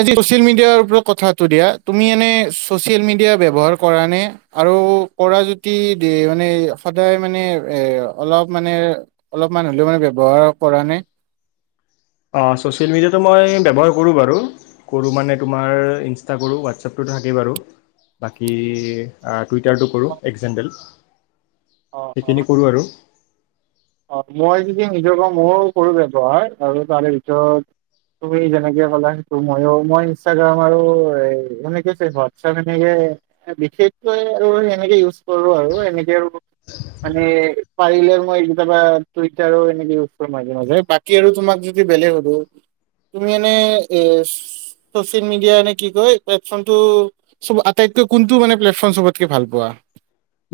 আজি আমি ছ'চিয়েল মিডিয়াৰ ওপৰত কথা পাতোঁ দিয়া, তুমি এনেই ছ'চিয়েল মিডিয়া ব্যৱহাৰ কৰা নে? আৰু কৰা যদি মানে ফাদাৰ মানে ৰে অলপ মানে অলপমান হলেওঁ ব্যৱহাৰ কৰা নে? অ', ছ'চিয়েল মিডিয়াটো মই ব্যৱহাৰ কৰোঁ বাৰু, কৰোঁ মানে তোমাৰ ইনষ্টা কৰোঁ, হোৱাটছএপটোত থাকেই বাৰু বাকী টুইটাৰটো কৰোঁ, অ এক্স জেণ্ডেল। অ অ সেইখিনি কৰোঁ আৰু অ', মই যদি নিজৰ পৰা ময়ো কৰোঁ ব্যৱহাৰ আৰু তাৰে ভিতৰত তুমি যেনেকে ক'লা সেইটো মইও মই ইনষ্টাগ্ৰাম আৰু মানে কি হৈছে হোৱাটছএপ এনেকে বিশেষকৈ আৰু এনেকে ইউজ কৰোঁ আৰু এনেকে আৰু মানে পাৰিলে মই বা টুইটাৰো উইজ কৰোঁ মাজে মাজে বাকী আৰু তোমাক যদি বেলেগ শুধো তুমি এনে এ ছ'চিয়েল মিডিয়া কি কয় [unintelligible] আটাইতকৈ কোনটো মানে প্লেটফৰ্ম চবতকে ভাল পোৱা?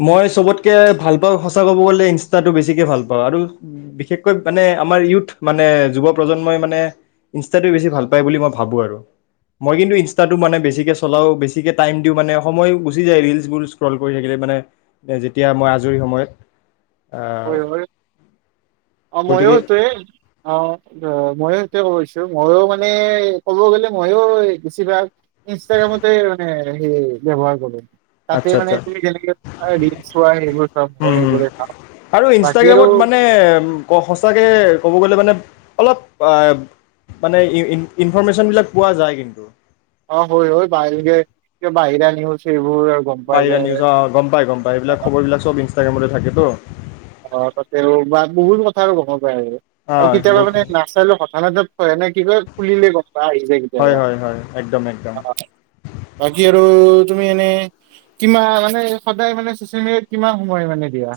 মই চবতকে ভাল পাওঁ সঁচা ক'ব গ'লে ইনষ্টাটো বেছিকে ভাল পাওঁ আৰু বিশেষকৈ মানে আমাৰ ইউথ মানে যুৱ প্ৰজন্মই মানে ইনষ্টাটোৱে বেছি ভাল পায় বুলি মই ভাবোঁ আৰু মই কিন্তু ইনষ্টাটো মানে বেছিকে চলাওঁ বেছিকে টাইম দিওঁ মানে সময় গুচি যায় ৰীলচবোৰ স্ক্ৰল' কৰি থাকিলে মানে যেতিয়া মই আজৰি সময়ত আহ। হয় হয় অ', ময়ো গতিকে [unintelligible] অ। অহ, ময়ো সেইটোয়ে কব খুজিছোঁ, ময়ো মানে ক'ব গ'লে, ময়ো বেছিভাগ ইনষ্টাগ্ৰামতে মানে হেই ব্যৱহাৰ কৰোঁ। তাতে আচ্ছা মানে আচ্ছা তুমি কেনেকে ৰীল চোৱা এইবোৰ চব মই উম, এইবোৰে কাম। বাকী আৰু ক সঁচাকৈ ক'ব গ'লে মানে অলপ আহ মানে ইন-ইনফৰৰ্মেশ্যনবিলাক পোৱা যায় কিন্তু। অ' হয়-হয়। বাহিৰে এ বাহিৰা নিউজ সেইবো বাহিৰা নিউজ, অ' গম পায়, গম পায়। এইবিলাক খবৰবিলাক চব ইন সেইমতে থাকেতো। অ'। তাতে আৰু বা বহুত কথা আৰু [unintelligible] [unintelligible] আৰু অ' কেতিয়াবা বহুত মানে নাচালও [unintelligible] এনে কি কয় খুলিলে গম পায়, আহি যায় হয় কেতিয়াবা। হয় হয় একদম একদম বাকী আৰু তুমি এনে কি মানে সদায় মানে ছ'চিয়েল মিডিয়াত কিমান সময় মানে দিয়া?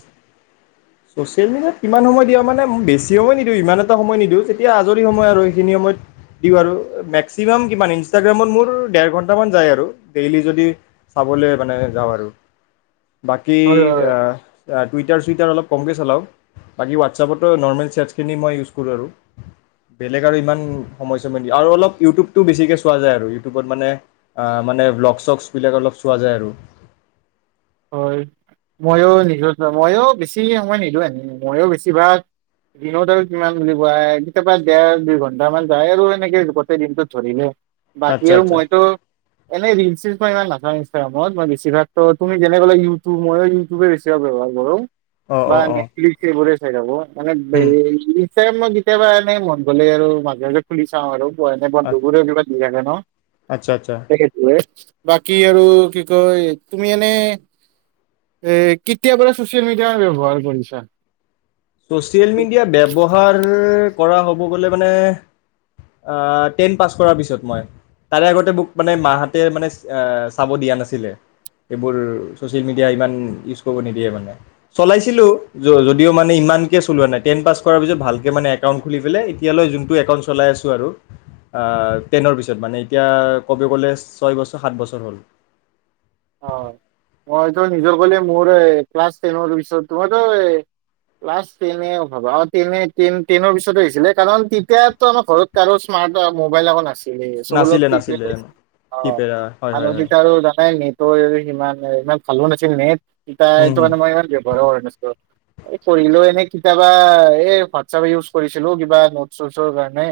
ছ'চিয়েল মিডিয়াত কিমান সময় দিয়া মানে বেছি সময় নিদিওঁ, ইমান এটা সময় নিদিওঁ। তেতিয়া আজৰি সময় আৰু সেইখিনি সময় দিওঁ আৰু। মেক্সিমাম কিমন - ইনষ্টাগ্ৰমত মোৰ দেৰ ঘণ্টামান যায় আৰু ডেইলি যদি চাবলৈ মানে যাওঁ আৰু বাকী হয় হয় অহ-অহ টুইটাৰ চু টুইটাৰ অলপ কমকৈ চলাওঁ। বাকী হোৱাটছআপতো নৰ্মেল চেটছখিনি মই ইউজ কৰোঁ আৰু। বেলেগ আৰু ইমান সময় চময় দি আৰু অলপ ইউটিউবটো বেছিকৈ চোৱা যায় আৰু, ইউটিউবত মানে আহ মানে ব্ল'গ চক্স বিলাক অলপ চোৱা যায় আৰু। হয়, ময়ো নিদিওঁ। ময়ো বেছি মই নিদিও এনে। ময়ো বেছি ভাগ দিনত আৰু কিমান বুলি কোৱা কেতিয়াবা দেৰ দুই ঘন্টামান যায় আৰু এনেকে গোটেই দিনটোত ধৰিলে। বাকী আচ্ছা আৰু আচ্ছা মইতো, এনেই ৰিল চিল মই ইমান নাচাওঁ ইন মই মই বেছিভাগতো তুমি যেনে কলা ইউটিউব ময়ো ইউটিউব বেছি ব্যৱহাৰ কৰোঁ। অঁ বা অঁ অঁ নেটফ্লিশ এইবোৰে [unintelligible] মানে [unintelligible] [unintelligible] কেতিয়াবা এনেই মন গ'লে আৰু মাজে মাজে খুলি চাওঁ আৰু। [unintelligible] [unintelligible] [unintelligible] আচ্ছা আচ্ছা বাকী আৰু কি কয় তুমি এনে এ কেতিয়া পৰা ছ'চিয়েল মিডিয়া ব্যৱহাৰ কৰিছা? ছ'চিয়েল মিডিয়া ব্যৱহাৰ কৰা হ'ব গ'লে মানে আ, টেন পাছ কৰাৰ পিছত মই, তাৰে আগতে মোক মানে মা হঁতে মানে এ চাব দিয়া নাছিলে, এইবোৰ ছ'চিয়েল মিডিয়া ইমান ইউজ কৰিব নিদিয়ে মানে, চলাইছিলো, য যদিও মানে ইমান কে চলোৱা নাই, টেন পাছ কৰাৰ পিছত ভালকে মানে একাউণ্ট খুলি পেলাই এতিয়ালৈ যোনটো একাউণ্ট চলাই আছোঁ আৰু আ, টেনৰ পিছত মানে, এতিয়া ক'ব গ'লে ছয় বছৰ, সাত বছৰ হ'ল। অ', মইটো নিজৰ বুলি মোৰেএ ক্লাছ টেনৰ পাছত তোমাৰ এ ক্লাছ টেনৰ ভাবা টেনে টে-টে টেনৰ পিছতে আহিছিলে কাৰণ তেতিয়াতো আমাৰ ঘৰত কাৰো স্মাৰ্ট মবাইল এক নাছি নাছিলে নাছিলে [unintelligible] অ', কিপেড হয় হয় হয় আনদত আৰু জানাই নেট ইমান ইমান ভালো নাছিল নেট ই তাই হুম হুম তুমানে মই ইমান ব্যৱহাৰ কৰা নাছিলো। এই কৰিলো এনে কিতাবা এ হোৱাটছাপ ইউজ কৰিছিলো কিবা নোট চটছৰ কাৰণে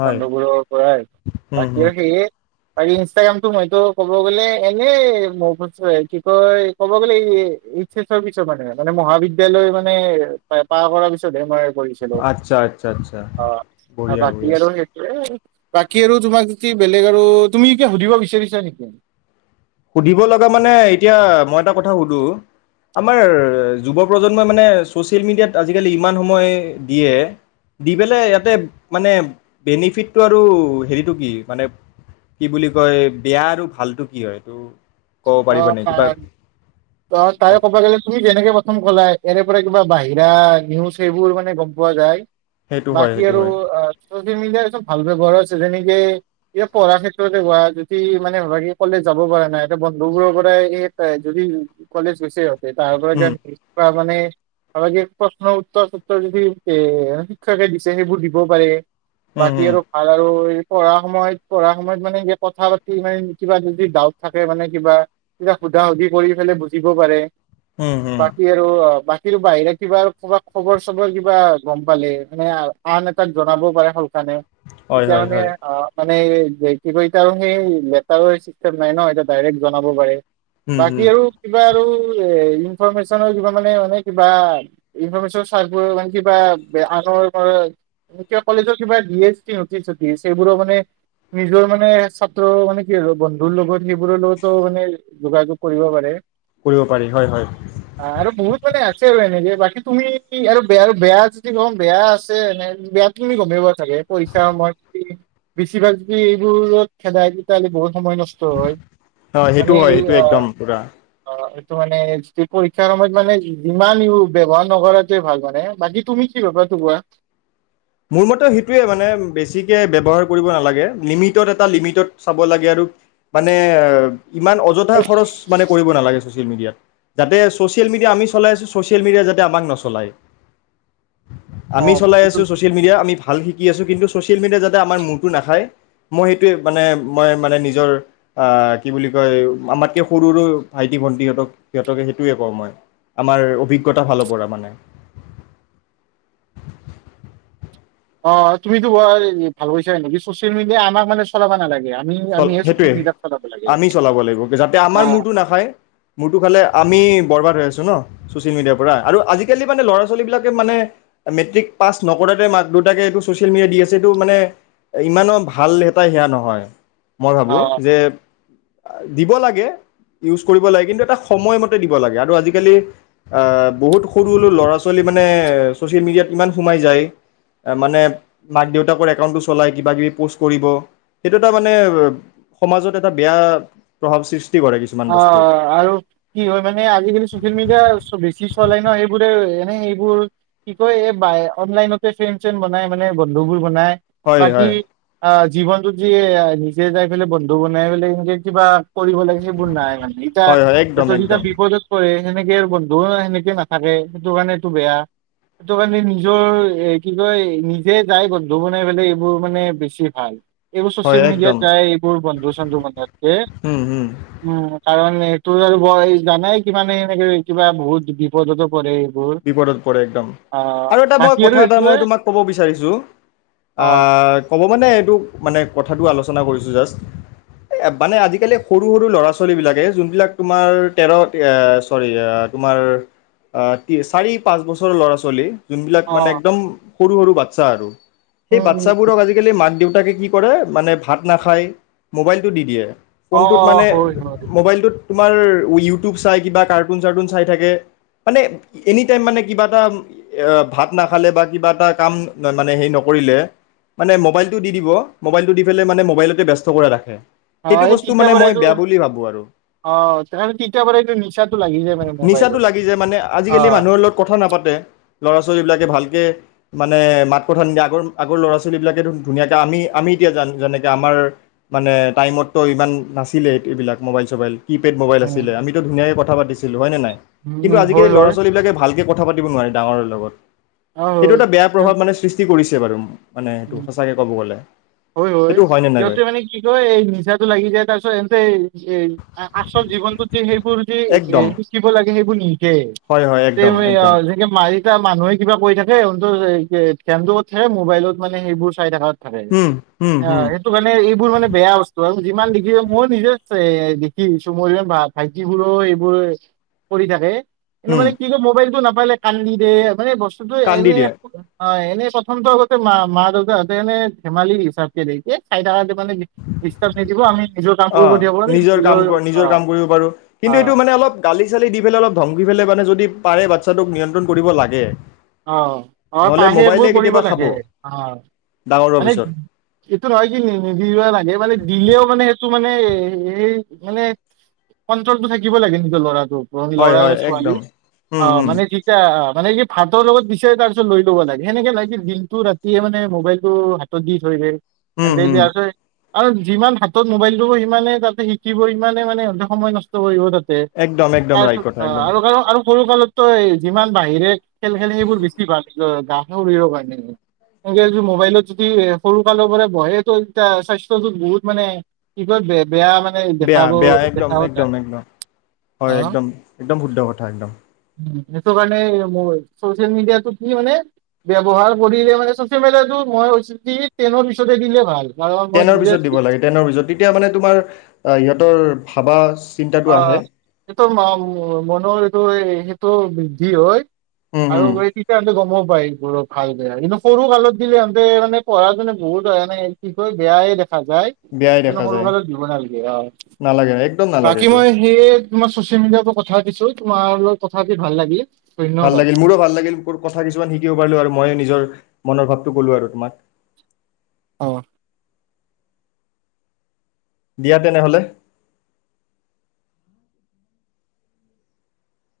হয় বন্ধুবোৰৰ পৰাই হুম বাকী হুম সেইয়ে। পাৰিলে ইনষ্টাগ্ৰামতো মইতো ক'ব গ'লে এনেই মোৰ কি কয় কব গ'লে এইছ‌ এছৰ পিছত মানে মানে মহাবিদ্যালয় মানে পাৰ কৰাৰ পিছতহে মই কৰিছিলো আচ্ছা আচ্ছা আচ্ছা অ আৰু বঢ়িয়া বাকী বঢ়িয়া আৰু সেইটোৱে। বাকী আৰু তোমাক যদি বেলেগ আৰু তুমি ক সুধিব বিচাৰিছা নেকি? সুধিব লগা মানে এতিয়া মই এটা কথা সুধো আমাৰ যুৱ প্ৰজন্ম মানে ছচিয়েল মিডিয়াত আজিকালি ইমান সময় দিয়ে দি পেলাই ইয়াতে মানে বেনিফিটটো আৰু হেৰিটো কি মানে কি বুলি কয় বেয়া আৰু ভালটো কি হয়? এইটো ক'ব অ পাৰিবা নে কিবা? অ তাই ক'বা গ'লে তুমি যেনেকে প্ৰথম কলাই এনে পৰা কিবা বাহিৰা নিউজ সেইবোৰ মানে গম পোৱা যায় সেইটো হয় বাকি সেইটো আৰু হয় আৰু আ মিয় চব ভাল ব্ৱহাৰ আছে যেনেকে এতিয়া পঢ়াৰ ক্ষেত্ৰতে হোৱা যদি মানে কলে যাব পৰা নাই এতিয়া বন্ধু বোৰৰ পৰা যদি কলেজ গছে। তাৰ পৰা যে উম নি মানে আৰুাগে প্ৰশ্ন উত্তৰ চত্তৰ যদি এ শিক্ষকে দিছে সেইবোৰ দিব পাৰে। উম বাকী হুম আৰু খাল আৰু ঐ পঢ়া সময়ত পঢ়া সময়ত মানে কথা পাতি মানে কিবা যদি ডাউট থাকে মানে কিবা কিব সুধা সুধি কৰি পেলু। দিব পাৰে উম হুম বাকি আৰু বাক কিৰ বাহিৰে কিবা কা খবৰ চবৰ কিবা গম পালে মানে আন এটাক জনাব পাৰে। মানে হয় এতিয়া হয় মানে হয় অ মানে কি ক এতি আৰু সেই লেটাৰ চিষ্টেম নাই ন এ ডাইৰেক্ট জনাব পাৰে। উম বাকী হুম আৰু? কিবা আৰু এ ইনফৰমেশচনৰ কিবা মানে মানে কিবা ইনফৰৰ্মেশনৰ চাৰ মানে কিবা আনৰ কিবা কলেজৰ কিবা দি এছ কি নটিচটিচ সেইবোৰৰ মানে নিজৰ মানে ছাত্ৰ মানে কি বন্ধুৰ লগত সেইবোৰৰ লগতো মানে যোগাযোগ কৰিব পাৰে। কৰিব পাৰি হয় হয়। ছে আৰু এনেকে বাকী তুমি আৰু বেয়া বেয়া যদি গ'ম বেয়া আছে এনে বেয়া তুমি গমেই পা চাগে পইচা সময় বেছিভাগ যদি এইবোৰত খেদাই তেতিয়াহলে বহুত সময় নষ্ট হয় হয় মানে সেইটো হয় সেইটো একদম পুৰা এইটো মানে, পৰীক্ষাৰ সময়ত, মানে, ইমান ব্যৱহাৰ নকৰাটোৱেই ভাল। মানে, বাকী তুমি কি ভাবা? সেইটো কোৱা। মোৰ মতে, সেইটোৱেই, মানে, বেছিকে ব্যৱহাৰ কৰিব নালাগে। লিমিটত, এটা লিমিটত, চাব লাগে, আৰু মানে ইমান অযথা খৰচ, মানে, কৰিব নালাগে ছচিয়েল মিডিয়াত। যাতে ছচিয়েল মিডিয়া আমি চলাই আছোঁ, ছচিয়েল মিডিয়াই যাতে আমাক নচলায়। অ সেইটো এতিয়া আমি ভাল শিকি আছোঁ, কিন্তু ছ'চিয়েল মিডিয়াই যাতে আমাৰ মূৰটো নাখায়। মই সেইটোৱেই, মানে, মই মানে, নিজৰ, আ, কি বুলি কয়, আমাতকৈ সৰু-সৰু ভাইটি-ভণ্টিহঁতক, সিহঁতক সেইটোৱেই কওঁ মই। আমাৰ অভিজ্ঞতাৰ ফালৰ পৰা, মানে অ', তুমিতো বৰ ভাল পাইছা নেকি? ছ'চিয়েল মিডিয়াই আমাক, মানে, চলাব নালাগে আমি চল, আমিহে ছচিয়েল সেইটোৱেই মিডিয়াত চলাব লাগে আমি চলাব লাগিব, যাতে অ আমাৰ মূৰটো নাখায়। মূৰটো খালে, আমি বৰবাদ হৈ আছোঁ ন, ছ'চিয়েল মিডিয়াৰ পৰা? আৰু আজিকালি, মানে, ল'ৰা-ছোৱালীবিলাকে, মানে, মেট্ৰিক পাছ নকৰাতেই মাক-দেউতাকে এইটো ছ'চিয়েল মিডিয়া দি আছে। এইটো, মানে, ইমানো ভাল এটা সেয়া নহয়। মই ভাবোঁ অ যে দিব লাগে, ইউজ কৰিব লাগে, কিন্তু এটা সময়মতে দিব লাগে। আৰু আজিকালি, আ, বহুত সৰু-সৰু ল'ৰা-ছোৱালী, মানে, ছ'চিয়েল মিডিয়াত ইমান সোমাই যায়। মানে, মাক-দেউতাকৰ একাউণ্টটো চলাই, কিবা-কিবি প'ষ্ট কৰিব, সেইটো এটা, মানে মানে, সমাজত এটা বেয়া প্ৰভাৱ সৃষ্টি কৰে কিছুমান অ', বস্তু আৰু কি হয়, মানে, আজিকালি ছ'চিয়েল মিডিয়া বেছি চলে ন? সেইবোৰে মানে, এইবোৰ কি কয়, এই অনলাইনতে ফেন-চেন বনাই, মানে, বন্ধুবোৰ বনাই। হয় বাকি, হয় আ জীৱনতো যিয়ে নিজে যাই পেলাই, বন্ধু বনাই পেলাই, এনেকৈ কিবা কৰিব সেইবোৰ নাই আৰু [unintelligible] হয় হয় একদম সেইটো যেতিয়া একদম বিপদত পৰে সেনেকে বন্ধু সেনেকে নাথাকে। সেইটো কাৰণেটো বেয়া। সেইটো কাৰণে নিজৰ, এ, কি কয়, নিজে যাই বন্ধু বনাই পেলাই, এইবোৰ মানে বেছি ভাল। এইবোৰ হয় চ'চিয়েল মিডিয়াত একদম যায়। এইবোৰ বন্ধু-চন্ধু বনোৱাতকে হুম হুম কাৰণ, এইটোৰ আৰু ভয় জানাই। কিমানে, এই কিবা, বহুত বিপদতো পৰে। এইবোৰ। বিপদত পৰে, একদম। অ' আৰু এটা বাকী আৰু কথা মই এইটোৱে তোমাক ক'ব বিচাৰিছোঁ, আ অ' ক'ব, মানে, এইটো, মানে, কথাটো আলোচনা কৰিছোঁ। জাষ্ট, মানে, আজিকালি সৰু-সৰু ল'ৰা-ছোৱালীবিলাকে, যোনবিলাক তোমাৰ তেৰ, চ'ৰি, তোমাৰ, আ চাৰি-পাঁচ বছৰৰ ল'ৰা-ছোৱালী। যোনবিলাক মানে অ' একদম সৰু-সৰু বাচ্চা, আৰু সেই উম, উম, উম, বাচ্চাবোৰক, আজিকালি, মাক-দেউ তাকে, কি কৰে, মানে, ভাত নাখায়, মোবাইলটো দি দিয়ে। অ' ফোনটোত অ' মানে, হয়, হয়। মোবাইলটোত তোমাৰ ইউটিউব চাই, কিবা কাৰ্টুন-চাৰ্টুন চাই থাকে, মানে এনি টাইম, মানে, কিবা এটা, আ ভাত নাখালে, বা কিবা এটা কাম, মানে, হেৰি, নকৰিলে, মানে, মোবাইলটো দি দিব। মোবাইলটো দি পেলাই, মানে, মোবাইলতেই ব্যস্ত কৰাই ৰাখে। অ', সেইটো এই বস্তু তেতিয়াৰ মানে পৰাই মই এইটো। বেয়া বুলি ভাবোঁ আৰু অ', তথাপিও তেতিয়াৰ পৰাই এইটো নিচাটো লাগি যায়, মানে, নিচাটো মোবাইলত লাগি যায় মানে আজিকালি মানুহৰ লগত কথা নাপাতে। ল'ৰা-ছোৱালীবিলাকে ভালকে, মানে, মাত-কথা নিদিয়ে। আগৰ-আগৰ ল'ৰা-ছোৱালীবিলাকেতো ধুনীয়াকে। আমি, আমি এতিয়া যেনেকে, আমাৰ মানে টাইমততো ইমান নাছিলে, এইবিলাক মোবাইল-চবাইল। কি-পেড মোবাইল আছিলে। উম, আমিটো ধুনীয়াকে কথা থা পাতিছিলো হয় নে নাই। উম। হয়, সেই হয়, ল'ৰা-ছোৱালী বিলাকে ভালকে কথা পাতিব নোৱাৰে, ডাঙৰৰ লগত। অ' এইটো হয়। এটা বেয়া এম, প্ৰভাৱ মানে সৃষ্টি কৰিছে। চে বাৰুম। উম, হয়, হয়, সেইটো হয়নে নাই সিহতে বাৰু মানে কি কয় এই নিচাটো লাগি যায় তাৰপিছত এন্তে এই- এই, আ-আচল জীৱনটোত যে সেইবোৰ এই যে, একদম শিকিব লাগিব জি আহিব নি? কে হয় হয় একদম একদম [unintelligible] যেনকে মাইক এয়া মানুহে কিবা কৰি থাকে [unintelligible] মোবাইলত মানে সেইবোৰ চাই থাকাত হুম হুম [inaudible] অ, হুম সেইটো কাৰণে এইবোৰ মানে বেয়া বস্তু আৰু যিমান দেখিব মইো নিজে [unintelligible] ভাইটিবোৰো এইবোৰ কৰি থাকে। এনে হুম মানে কি ক মবাইলটো নাপ মোবাইলে কান্দি দে সচাঁকে তোকতো এন কান্দি হে দিয়ে হয়, এনেই প্ৰথমটো আগতে মা। মা দেউতা হাতে এনেই ধেমালি হিচাপে অ, কৰি থাকিব পাৰি নিজৰ কাম কৰ নিজৰ অ' কাম কৰিব পাৰো কিন্তু অ' এইটো মানে অলপ গালি-চালি দি পেলাই অলপ ধমকি পেলাই মানে যদি পাৰে বাচ্ছাটোক নিয়ন্ত্ৰণ কৰিব লাগে। অ, অ, নহ'লে বাহিৰে এই মোবাইলে বোৰ কৰিব কেতিয়াবা খাব লাগে, অ', ডাঙৰ হোৱাৰ পিছত মোবাইল দিলেও মানে এইটো মানে এই, মানে কন্ট্ৰলটো থাকিব লাগে নিজৰ ল'ৰাটোৰ তহতি হয় ল'ৰা হয় ছোৱালী, একদম অ উম উম মানে কি কয় অ মানে কি তোৰ লগত দিছে তাৰপিছত লৈ ল'ব নেকি সেনেকে না কি দিনটো ৰাতিয়ে মানে মোবাইলতটো হাতত দি থৈ যায়। উম সেন তে দি উম আছৈ আৰু যিমান হাতত মোবাইল দিব সিমানে তাতে শিকিব ইমানে মানে সময় নষ্ট কৰিব তাত তে একদম একদম তাৰ ৰাইট পিছত কথা একদম আৰু আৰু সৰু কালতো যিমান বাহিৰে। খেল খেলে সেইবোৰ বেছি ভাল। গা শৰীৰৰ কাৰণে, মোবাইলত যদি সৰু কালৰ পৰা বহে তো এতিয়া স্বাস্থ্যতটো বহুত মানে বে বেয়া মানে দেখাব বেয়া-বেয়া দেখাব যায়। একদম-একদম-একদম হয়, অ'। একদম-একদম শুদ্ধ কথা একদম। উম, সেইটো কাৰণে মই চচিয়েল মিডিয়াটো কি মানে, ব্যৱহাৰ কৰিলে মানে চচিয়েল মিডিয়াটো মই কৈছোঁ কি টেনৰ পিছতে দিলে ভাল। কাৰণ মই টেনৰ নিজে পিছত দিব লাগে টেনৰ পিছত তেতি মানে তোমাৰ সিহঁত ৰ ভাবা চিন্তাটো আহে অ' এইটো মনৰ এইটোৱে টো বৃদ্ধি হয় উম আৰু উম এই [unintelligible] গম গম [unintelligible] ভাল বেয়া কিন্তু সৰু কালত দিলেহতে মানে পঢ়া মানে বহুত হয়ে কি বেয়াই দেখ যায় বেয়াই কিন্তু দেখা সৰু যায় কালত দিব নালাগে নালাগে একদম অ নালাগে বাকী এইটো মই সে তোমাৰ চচিয়েল মিডিয়াৰ পৰা কথা পাতিছো তোমাৰ লগত কথা পাতি ভাল লাগিল ভাল ধন্যবাদ। লাগিল মোৰো ভাল লাগিল কথা কিছুমান শিকিব পাৰিলো আৰু মই নিজৰ মনৰ ভাৱটো ক'লো আৰু তোমাক অ' দিয়া তেনেহ'লে